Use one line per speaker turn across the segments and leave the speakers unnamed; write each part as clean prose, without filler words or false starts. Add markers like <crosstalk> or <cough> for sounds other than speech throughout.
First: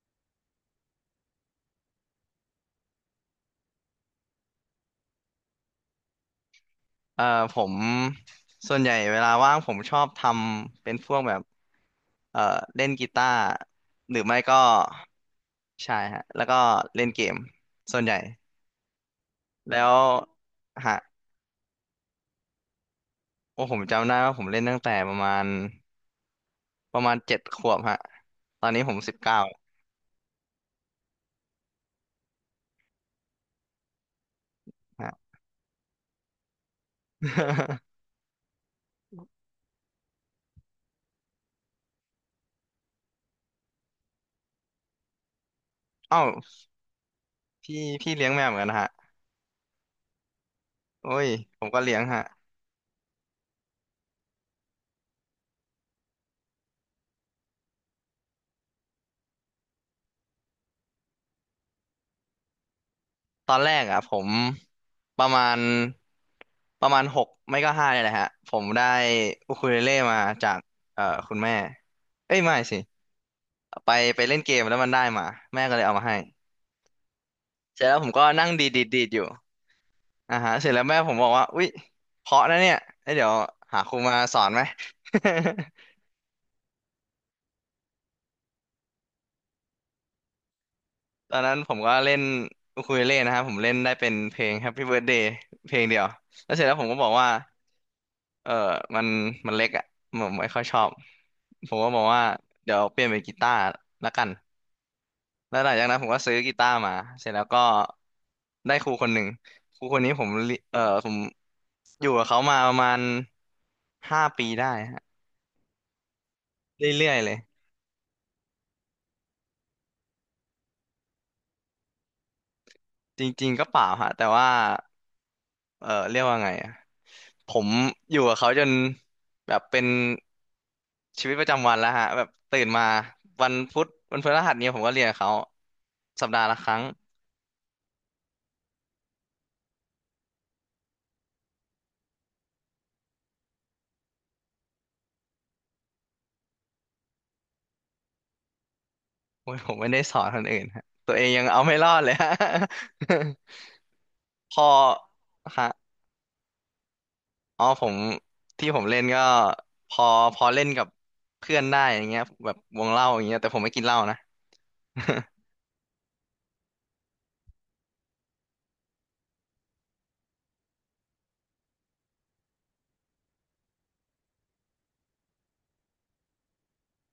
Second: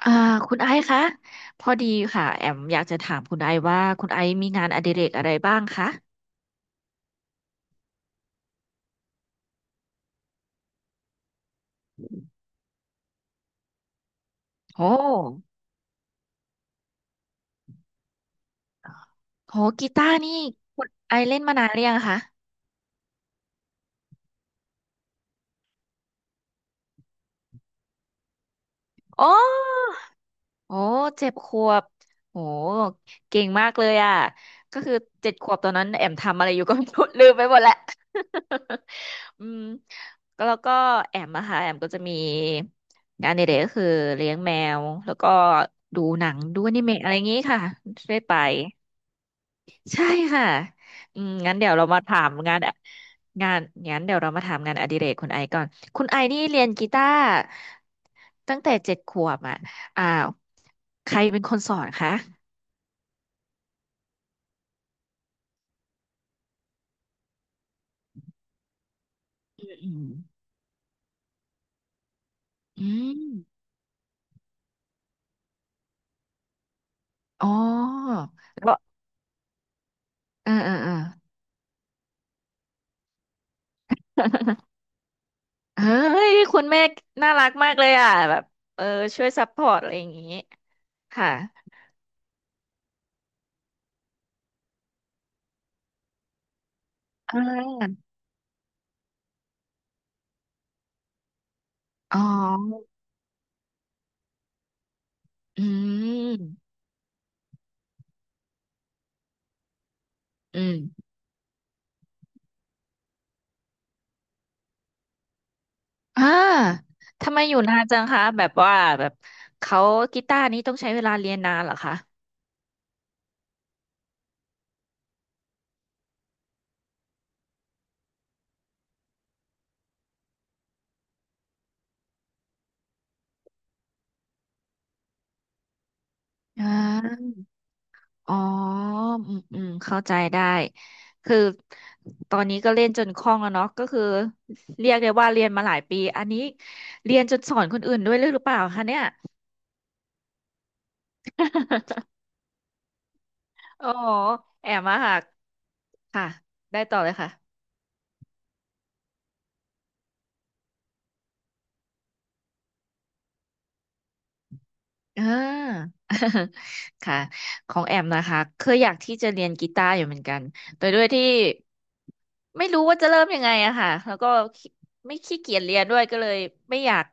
อ่าคุณไอซ์คะพอดีค่ะแอมอยากจะถามคุณไอซ์ว่าคุณไอซ์มีงานอดิเรกอะไรบ้างคะ
เอ่อผมส่วนใหญ่เวลาว่างผมชอบทำเป็นพวกแบบเอ่อเล่นกีตาร์หรือไม่ก็
โอ้
ใช่ฮะแล้วก็เล่นเกมส่วนใหญ่
โห
แล้
กี
ว
ตาร์นี่คุณ
ฮะ
ไอซ์เล่นมานานหรือยังคะ
โอ้ผมจำได้ว่าผมเล่นตั้งแต่ประมาณ7 ขวบฮะตอนนี้ผมสิบ
โอ
เก้า
้โอ้เจ็ดขวบโอ้เก่งมากเลยอ่ะก็คือ
ฮะ
เจ็ดขวบตอนนั้นแอมทำอะไรอยู่ก็ <laughs> ไม่รู้ลืมไปหมดแล้ว
<laughs>
<laughs> อืมก็แล้วก็แอมนะคะแอมก็จะมีงานในเด็กก็คือเลี้ยงแมวแล้วก็ดู
เอ้า
หนังดูอนิเมะอะไรอย่างงี้ค่ะ
พี่
เรื่อย
เลี้ยง
ไป
แมวเหมือนกันนะฮะ
ใช่ค่ะ
โอ้
อื
ย
มงั้น
ผ
เดี๋
ม
ยว
ก็
เรา
เลี้ย
มา
ง
ถา
ฮะ
มงานงั้นเดี๋ยวเรามาถามงานอดิเรกคุณไอก่อนคุณไอนี่เรียนกีตาร์ตั้งแต่เจ็ดขวบอ่ะอ้าวใครเป็นคนสอนคะ
ตอนแรกอ่ะผมประมาณ6 ไม่ก็ 5เนี่ยแหละฮะผมได้อูคูเล
อื
เล่
ม
มาจากคุณแม่ เอ้ยไม่สิ
อืมอืม
ไปไปเล่นเกมแล้วมันได้มาแม่ก็เลยเอามาให้
อ๋อ
เสร็จแล้วผมก็นั่ง
แล้
ดีด
ว
ดีดดีดอยู่อ่า
เอ
ฮะ
อ
เสร็
เอ
จ
อ
แล้ว
เออ
แม่ผมบอกว่าอุ๊ยเพราะนะเนี่ยเอ้ยเดี๋ยวหาครูมาสอนไหม
<laughs>
<laughs>
เฮ้ย คุณแม่น่ารักมากเลยอ่ะแบบเออช่วยซัพพอร์ตอะไรอย่างงี้ค่ะ
ตอนนั้นผมก็เล่นอูคูเลเล่นะครับผมเล่นได้เป็นเพลง Happy Birthday เพลงเดียวแล้วเสร็จแล้วผมก็บอกว่า
อ่า
เออมันมันเล็กอ่ะผมไม่ค่อยชอบผมก็บอก
อ๋อ
ว่าเดี๋ยวเปลี่ยนเป็นกีตาร์ละกันแล้ว
อื
หลังจากนั้นผมก็ซื้อกีตา
ม
ร์มาเสร็จแล้วก็ได้ครูคนหนึ่งครูคนนี้ผมเรี
อื
เออ
ม
ผมอยู่กับเขามาประมาณ5 ปีได้ฮะ
อ่า
เรื่อยๆเล
ทำ
ย
ไมอยู่นานจังคะแบบว่าแบบเขากีตาร์นี้ต้องใช้เวลาเรียนนานเหรอคะ
จริงๆก็เปล่าฮะแต่ว่า เออเรียกว่าไงอะผมอยู่กับเขาจนแบบเป็นชีวิตประจำวันแล้วฮะแบบตื่นมาวันพุธวันพฤหัสเนี่ยผมก็เรียนกับเขาสัปดาห์ละ
อ่
ครั้ง
าอ๋ออืมอืมเข้าใจได้คือตอนนี้ก็เล่นจนคล่องแล้วเนาะก็คือเรียกได้ว่าเรียนมาหลายปีอันนี้เรียนจนสอนคนอื่นด้วยหรือเปล่าคะเนี่ย
โอ้ยผมไม่ได้สอนคนอื่นฮะตัวเองยังเอาไม่รอดเล
<laughs>
ยฮะ
โอ้ <laughs> โห
<laughs> พอ
แอบมาหัก
ฮะ
ค่ะได้ต่อเลยค่ะ
อ๋อผมที่ผมเล่นก็พอพอเล่นกับเพื่อนได้อย่างเงี้ยแบบวงเล่าอย่างเงี้ยแต่ผมไม่กินเหล้านะ
อ่า <laughs> ค่ะของแอมนะคะเคยอยากที่จะเรียนกีตาร์อยู่เหมือนกันแต่ด้วยที่ไม่รู้ว่าจะเริ่มยังไงอะค่ะแล้วก็ขี้ไม่ขี้เกียจเรียนด้วยก็เลยไม่อยาก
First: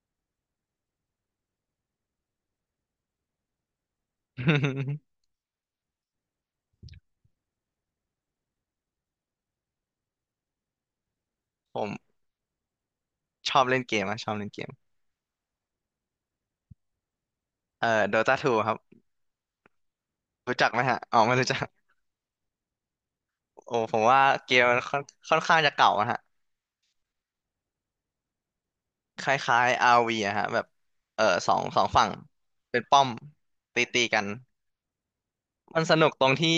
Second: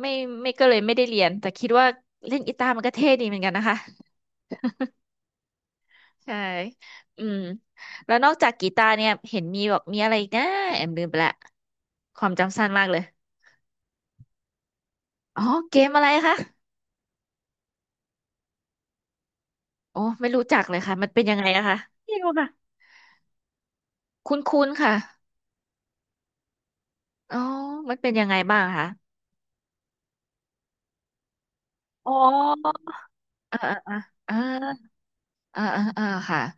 ไม่ไม่ก็เลยไม่ได้เรียนแต่คิดว่าเล่นกีตาร์มันก็เท่ดีเหมือนกันนะคะ <laughs> ใช่อืมแล้วนอกจากกีตาร์เนี่ยเห็นมีบอกมีอะไรอีกนะแอมลืมไปละ
<laughs> ผม
ความจำสั้นมากเลย
ชอบเล่นเกมอะชอบเล่นเกม
อ๋อเกมอะไรคะ
โดตาทูครับ
โอ้ไม่รู้
รู้
จัก
จัก
เล
ไหม
ยค่ะ
ฮะ
มัน
อ๋อ
เป็น
ไม่
ยังไง
รู้จั
อะ
ก
คะไม่รู้ค่ะ
โอ้ผมว่า
ค
เกม
ุ้น
มัน
ๆค่ะ
ค่อนข้างจะเก่าอะฮะ
อ๋อมันเป็นยังไงบ้างคะ
คล้ายๆอาร์วีอะฮะแบบเออสองฝั่ง
อ๋อ
เป็นป้อม
อ่าอ่า
ตีกัน
อ่าอ่า
มัน
อ่า
สนุ
อ่า
กตรง
ค่ะ
ที่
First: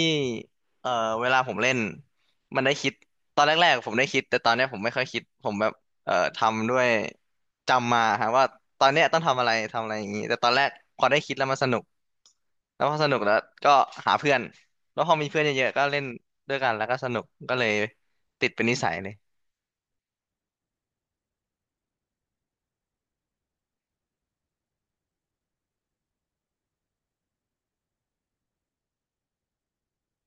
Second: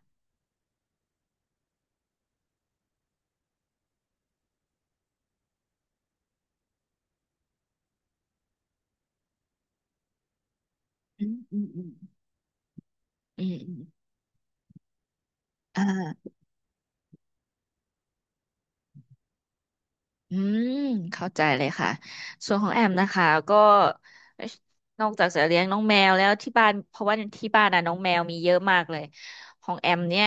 เอ่อเวลาผมเล่นมันได้คิดตอนแรกๆผมได้คิด แต่ตอนเนี้ยผมไม่ค่อยคิดผมแบบทำด้วยจำมาฮะว่าตอนเนี้ยต้องทำอะไรทำอะไรอย่างงี้แต่ตอนแรกพอได้
อื
คิด
ม
แล้วมั
อื
นส
ม
นุ
อื
ก
ม
แล้วพอสนุกแล้ว
อืม
ก็
อืม
หาเพื่อนแล้วพอมีเพื่อนเยอะๆ
อ่
ก็เล่น
า
ด้วยกันแล้วก็สนุกก็เลยติดเป็นนิสัยเลย
อืมเข้าใจเลยค่ะส่วนของแอมนะคะก็นอกจากจะเลี้ยงน้องแมวแล้วที่บ้านเพราะว่าที่บ้านน่ะน้องแมวมีเยอะมากเลยของแอมเนี่ย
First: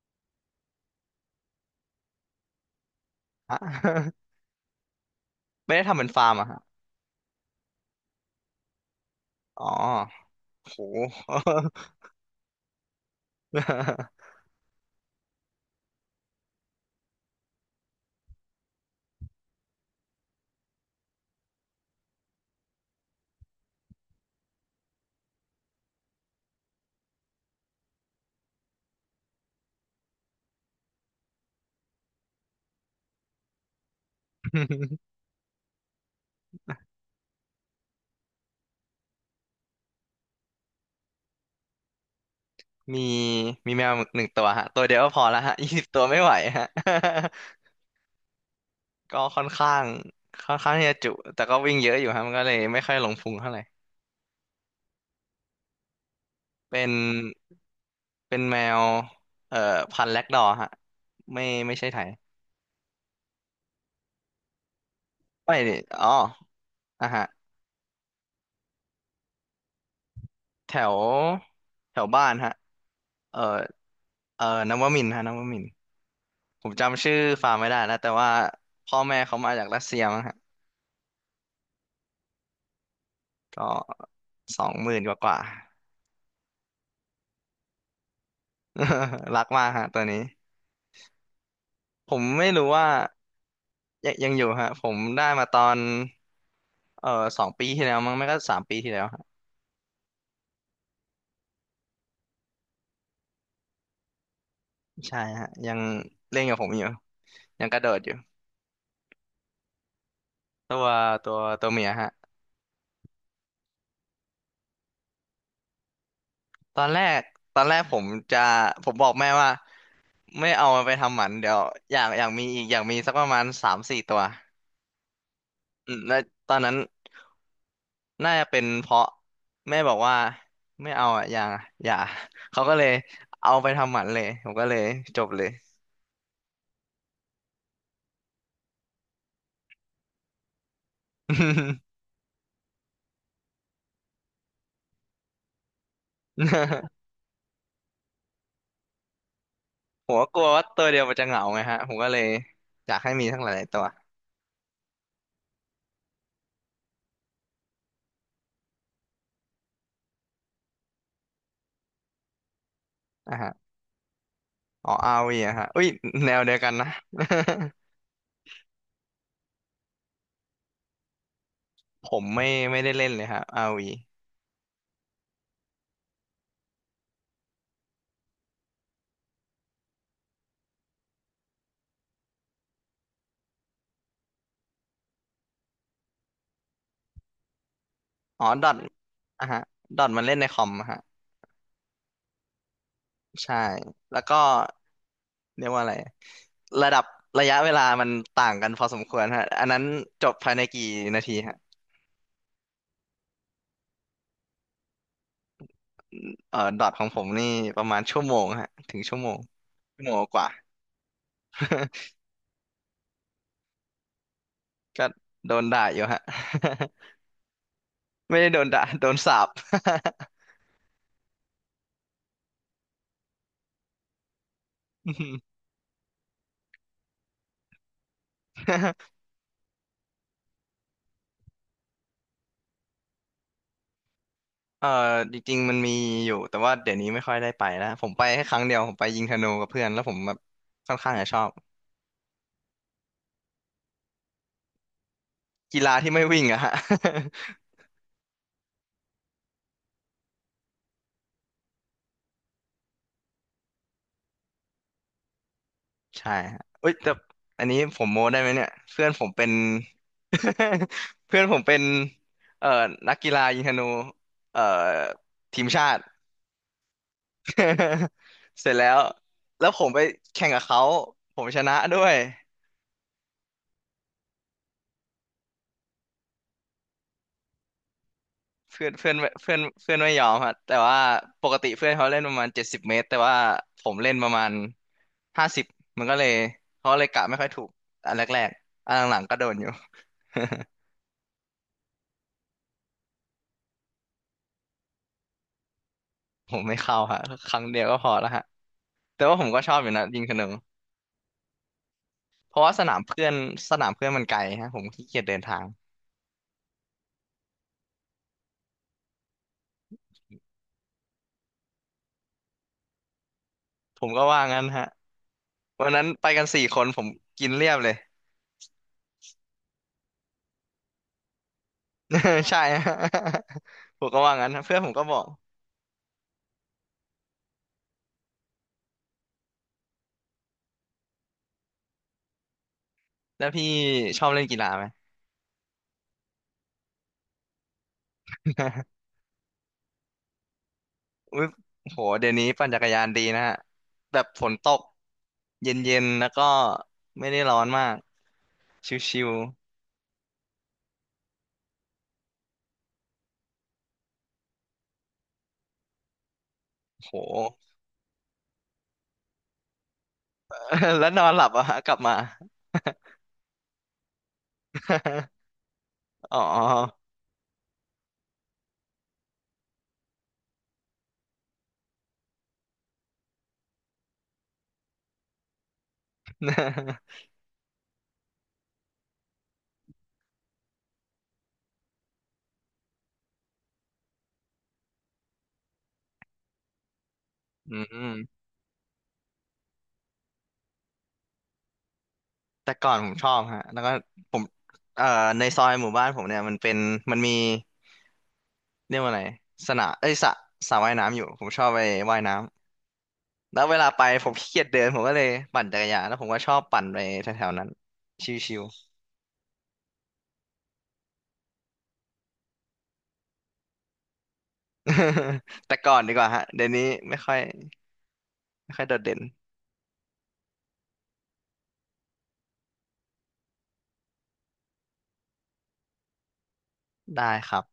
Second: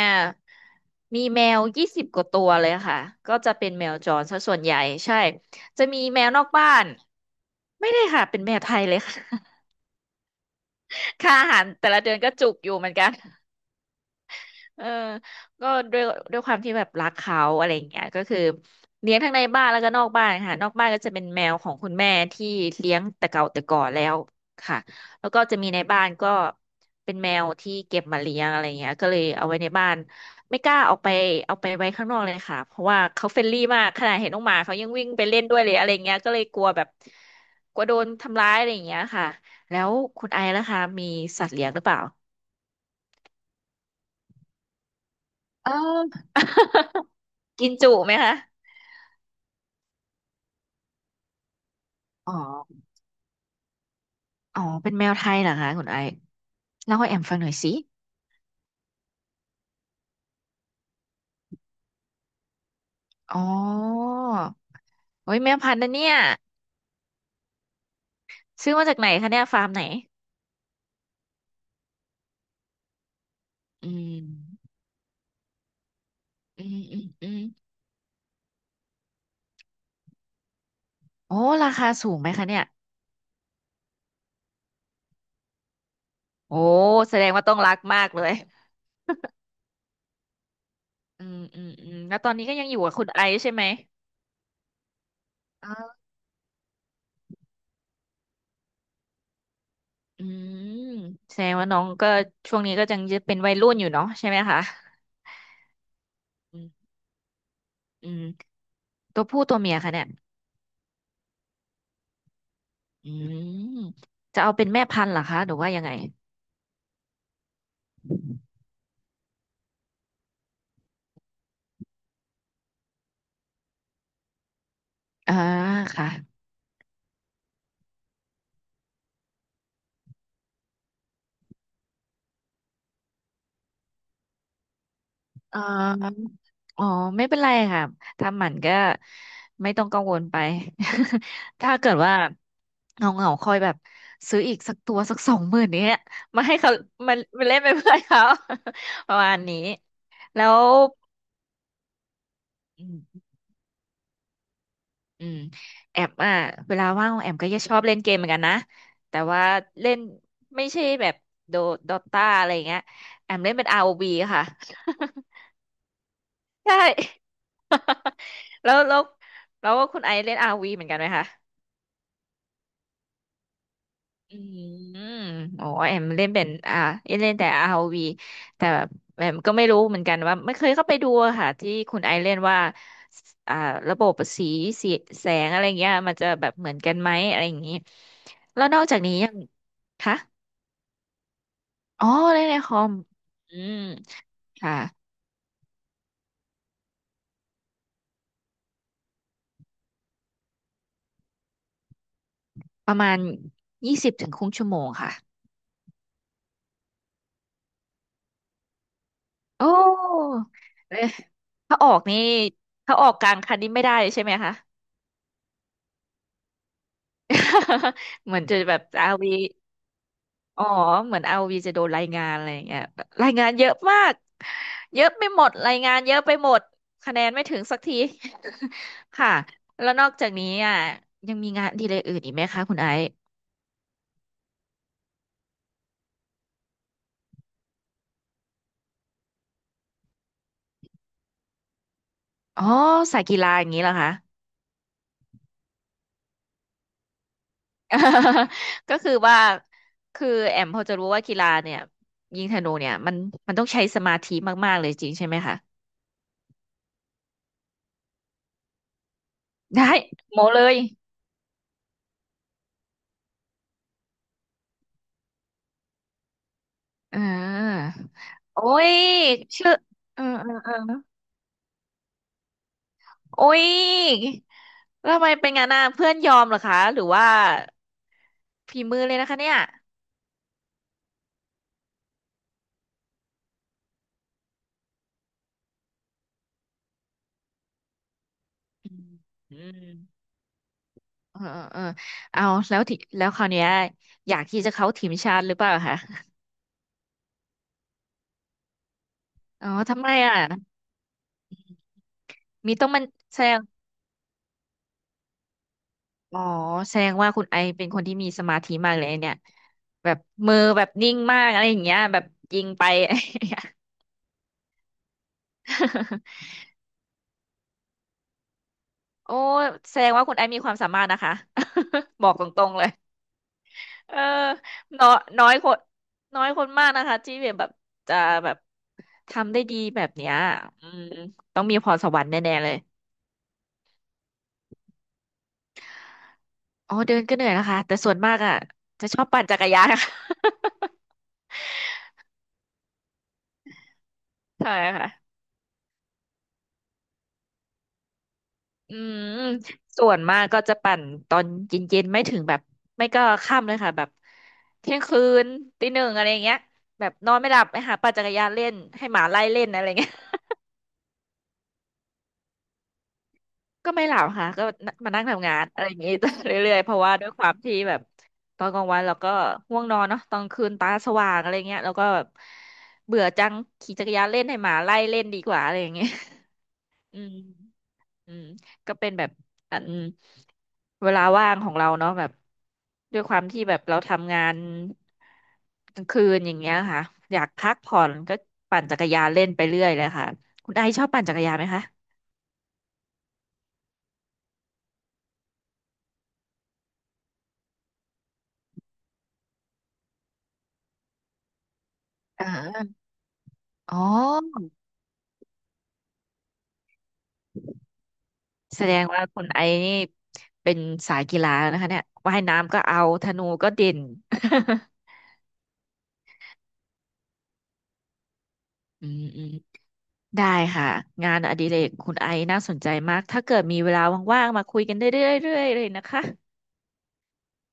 มีแมวยี่สิบกว่าตัวเลยค่ะก็จะ
อะ
เป็นแมวจรซะส่วนใหญ่ใช่
<laughs> ไม่ได้
จะ
ทำ
มี
เป็น
แม
ฟา
ว
ร์ม
นอ
อะ
ก
ฮะ
บ้านไม่ได้ค่ะเป็นแมวไทยเลยค่ะ
อ๋อโห
ค่าอาหารแต่ละเดือนก็จุกอยู่เหมือนกัน <laughs> เออก็ด้วยด้วยความที่แบบรักเขาอะไรอย่างเงี้ยก็คือเลี้ยงทั้งในบ้านแล้วก็นอกบ้านค่ะนอกบ้านก็จะเป็นแมวของคุณแม่ที่เลี้ยงแต่เก่าแต่ก่อนแล้วค่ะแล้วก็จะมีในบ้านก็เป็นแมวที่เก็บมาเลี้ยงอะไรเงี้ยก็เลยเอาไว้ในบ้านไม่กล้าเอาไปไว้ข้างนอกเลยค่ะเพราะว่าเขาเฟรนลี่มากขนาดเห็นน้องหมาเขายังวิ่
<laughs>
งไปเล่นด้วยเลยอะไรเงี้ยก็เลยกลัวแบบกลัวโดนทำร้ายอะไรอย่างเงี้ยค่ะแล้วคุณไอซ์ล่ะคะมีสัตว์เลี้ยงหรือเปล่า
มีมีแมว1 ตัวฮะตัวเดียวก็พอแล้วฮะ <laughs>
เอ
20 ตัวไม่
อ
ไหวฮะ
<laughs> กินจุไหมคะ
<laughs> ก็ค่อนข้างที่จะจุแต่ก็วิ่งเยอะอยู่ฮะ
อ๋
มั
อ
นก็เลยไม่ค่อยหลงพุงเท่าไหร่
อ๋อเป็นแมวไทยเหรอคะคุณไอซ์
เป็น
เล่าให้แอมฟังหน่อยสิ
แมวเอ่อพันธุ์แล็กดอร์ฮะไม่ไม่ใช่ไทย
อ๋อโอ้ยแม
ไม่
วพั
ดิ
นธุ์นะ
อ๋อ
เนี่ย
อ่ะฮะ
ซื้อมาจากไหนคะเนี่ยฟาร์มไหน
แถวแถวบ้านฮะเอ่อ
อื
เอ่อ
ม
นวมินทร์ฮะนวมินทร์
อื
ผม
มอื
จำ
ม
ชื่อ
อืม
ฟาร์มไม่ได้แล้วแต่ว่าพ่อแม่เขามาจากรัสเซียมั้งฮะ
โอ้ราคาสูงไหมคะเนี่ย
ก็20,000กว่า
โอ้แสดงว่าต้องรักมากเลย
<laughs> รักมากฮะตัวนี้
อืมอืมอืม
ผ
แล้ว
ม
ตอนนี้
ไม่
ก็ยั
รู้
งอยู่
ว่า
กับคุณไอซ์ใช่ไหม
ยังอยู่ฮะผมได้มาต
อ๋
อ
อ
นเอ่อ2 ปีที่แล้วมั้งไม่ก็3 ปีที่แล้วฮะ
อืมแสดงว่าน้องก็ช่วงนี้ก็ยังจะเป็นวัยรุ่นอยู่เนาะใช่ไหมคะ
ใช่ฮะยังเล่นกั
อื
บผมอยู่
ม
ยังกระโดดอ
อื
ยู่
มตัวผู้ตัวเมียคะเนี่ย
ตัวตัวเมียฮะ
อืมจะเอาเป็นแม่พันธุ์เหรอคะหรือว่ายังไง
ตอนแรกตอนแรกผมจะผมบอกแม่ว่าไม่เอามันไปทำหมันเดี๋ยวอยากมีอีกอยากมีสักประมาณ3-4 ตัว
อ่า
อืม
ค่ะ
แล้วตอนนั้นน่าจะเป็นเพราะแม่บอกว่าไม่เอาอ่ะอย่าเขาก็เลยเอาไปทำหมันเลยผมก็เลยจบเลย
อ่าอ๋อไม่เป็นไรค่ะทำหมันก็ไม่ต้องกังวลไป <laughs> ถ้า
<laughs>
เกิดว่าเงาเงาคอยแบบซื้ออีกสักตัวสัก20,000เนี้ยมาให้เขา
<laughs>
มามาเล่นเป็นเพื่อนเขา <laughs> ประมาณนี้
ผมก็ก
แล้
ลัว
ว
ว่าตัวเดียวมันจะเหงาไงฮะผมก็เลยอยากให้มีทั้งหลายๆตัว
อืมแอมอ่ะเวลาว่างของแอมก็จะชอบเล่นเกมเหมือนกันนะแต่ว่าเล่นไม่ใช่แบบโดดอตาอะไรอย่างเงี้ยแอ
นะ
ม
ฮะ
เล่นเป็น ROV ค่ะ
อ๋อ RV อะฮะอุ้ยแนวเดียว
<laughs>
กัน
ใช่
นะ
<laughs> แล้วแล้วแล้วคุณไอซ์เล่น ROV เหมือนกันไหมคะ
<laughs> ผมไม่ได้เล่นเลยฮะ RV
อืมโอ้แอมเล่นเป็นอ่าเล่นแต่ r ว v แต่แอมก็ไม่รู้เหมือนกันว่าไม่เคยเข้าไปดูอะค่ะที่คุณไอเล่นว่าอ่าระบบสีแสงอะไรเงี้ยมันจะแบบเหมือนกันไหมอะไรอย่างนี้
อ๋อ
แล้
ด
ว
อท
นอกจากนี้ยัง
อ่ะฮะดอท
คะ
มันเล่นในคอมอะฮะ
อ๋อเล่นในคอม
ใช่
อืม
แล้วก็
ค่ะ
เรียกว่าอะไรระดับระยะเวลามันต่างกันพอสมควรฮะอันนั้นจบภายในกี่นาทีฮะ
ประมาณยี่สิบถึงครึ่งชั่วโมงค่ะ
เอ่อดอทของผมนี่ประมาณชั่วโมงฮะถึง
โอ้
ชั่วโมงกว่า
เอ๊ะถ้าออกนี่ถ้าออกกลางคันนี้ไม่ได้ใช่ไหมคะ
<laughs> ก็โดนด่าอยู่ฮะ <laughs>
<laughs> เห
ไม่
มือน
ได้
จะ
โดน
แบบ
ด่า <laughs> โด
อาร์
น
โอวี
สาป <laughs>
อ๋อเหมือนเอาวีจะโดนรายงานอะไรอย่างเงี้ยแบบรายงานเยอะมากเยอะ
อื
ไป
ม
หมดรายงานเยอะไปหมดคะแนนไม่ถึงสักที
<laughs>
<laughs> ค่ะแล้วนอกจากนี้อ่ะยังมีงานอดีเลยอื่นอีกไหมคะคุณไอซ์
เออจริงๆมันมีอยู่แต่ว่าเดี๋ยวนี้ไม่ค่อยได้ไปแล้วผมไปแค่ครั้งเดียวผมไปยิงธนูกับเพื่อนแล้วผมแบบค่อนข้างจะชอบ
อ๋อสายกีฬาอย่างนี้เหรอคะ
กีฬาที่ไม่วิ่งอะฮะ
<laughs> ก็คือว่าคือแอมพอจะรู้ว่ากีฬาเนี่ยยิงธนูเนี่ยมันต้องใช้สมาธิมากๆเลยจริงใช่ไหมคะ
<laughs> ใช่ฮะเอ้ยแต่อันนี้ผมโม้ได้ไหมเนี่ยเพื่อนผมเป็น
ได้โมเลย
<laughs> เพื่อนผมเป็นเอ่อนักกีฬายิงธนูเอ่อทีมชาติ
อ่า
<laughs>
โอ้
เสร็จแล้
ย
วแล้
ชื่
ว
อ
ผมไป
เออ
แข่
เอ
ง
อ
กับ
เออ
เขาผมชนะด้วย
โอ้ยแล้วทำไมเป็นงั้นน่ะเพื่อนยอมเหรอคะหรือว่าฝี
เพื่อน
มือ
เพื่อ
เล
น
ยนะคะเนี่
เพื่อ
ย
นเพื่อนไม่ยอมฮะแต่ว่าปกติเพื่อนเขาเล่นประมาณ70 เมตรแต่ว่าผมเล่นประมาณ50มันก็เลยเขาเลยกะไม่ค่อยถูกอันแรกๆ
อื
อัน
ม
หลังๆก็โดน
อื
อยู่
มเออเออเออเอาแล้วทีแล้วคราวเนี้ยอยากที่จะเข้าทีมชาติหรือเปล่าคะ
<laughs> ผมไม่เข้าฮะครั้งเดียวก็พอแล้วฮะแต่ว่าผมก็
อ๋อ
ชอบอยู่
ทำ
นะ
ไม
ยิงธ
อ่ะ
นูเพราะ
มี
ว่าส
ต้อง
นาม
มัน
เพื่อน
แสดง
สนามเพื่อนมันไกลฮะผมขี้เกียจเดินทาง
อ๋อแสดงว่าคุณไอเป็นคนที่มีสมาธิมากเลยเนี่ยแบบมือแบบนิ่งมากอะไรอย่างเงี้ยแบบยิงไป <laughs> อะไรอย่างเงี้ย
ผมก็ว่างั้นฮะวันนั้นไปกัน4 คนผมกินเรียบเลย
โอ้แสดงว่าคุณไอมีความสามารถนะคะ <laughs> บอกต
<laughs> ใช่
รงๆเลย
ฮะ <laughs> ผม
เออ
ก็ว่างั้นฮะเพื่อนผมก็
น้อ
บ
ย
อก
น้อยคนน้อยคนมากนะคะที่แบบจะแบบทำได้ดีแบบเนี้ยอืมต้องมีพรสวรรค์แน่ๆเลย
แล้วพี่ชอบเล่นกีฬาไหม
อ๋อเดินก็เหนื่อยนะคะแต่ส่วนมากอ่ะ
<laughs>
จะชอบปั่นจักรยาน <laughs> นะค่ะ
อุ๊ยโหเดี๋ยวนี้ปั่นจักรยานดีนะฮะแบบฝน
<laughs>
ต
ใช่
ก
ค่ะ
เย็นๆแล้วก็ไม่ได้ร้อนมากช
อื
ิ
ม
ว
ส่วนมากก็จะปั่นตอนเย็นๆไม่ถึงแบบไม่ก็ค่ำเลยค่ะแบบเที่ยงคืนตี 1อะไรอย่างเงี้ย
ๆ
แบ
โห
บนอนไม่หลับไปหาปั่นจักรยานเล่นให้หมาไล่เล่นอะไรเงี้ย
<laughs> แล้วนอนหลับอะฮะกลับมา
ก็ไม่หลับค่ะก็มานั่งทำงานอะไรอย่างนี้
<laughs> อ๋อ
<laughs> เรื่อยๆเพราะว่าด้วยความที่แบบตอนกลางวันเราก็ง่วงนอนเนาะตอนคืนตาสว่างอะไรเงี้ยแล้วก็แบบเบื่อจังขี่จักรยานเล่นให้หมาไล่เล่นดีกว่าอะไรอย่างเงี้ย <laughs> อื
<laughs>
มอืมก็เป็นแบบอันเวลาว่างของเราเนาะแบบด้วยความที่แบบเราทำงานกลางคืนอย่างเงี้ยค่ะอยากพั
อื
กผ่อนก็
ม
ปั่นจักรยานเล่นไปเรื่อยเลยค่ะคุณไอซ์ชอบปั่นจักรยานไหมคะ
แต่ก่อนผมชอบฮะแล้วก็ผมเอ่อในซอยหมู่บ้านผมเนี่ยมันเป็นมีเรียกว่าอะไรสนามเอ้ยสระว่ายน้ำอยู่ผมชอบไปว่ายน้
อ่า
ำแล้วเวลา
อ๋
ไป
อ
ผมขี้เกียจเดินผมก็เลยปั่นจักรยานแล้วผมก็ชอบปั่นไปแถวๆนั้นชิว
แสดงว่าคุณไอนี่เป็นสายกีฬานะคะเนี่ยว่ายน้ำก็เอาธนูก็เด่น <laughs>
<laughs> แต่ก่อนดีกว่าฮะเดี๋ยวนี้ไม่ค่อยไม่ค่อยโดด
อื
เด่น
มอืมได้ค่ะงานอดิเรกคุณไอน่าสนใจมากถ้าเกิดมีเวลาว่างๆมาคุยกันได้เรื่อยๆเลยนะคะ
ได้ครับ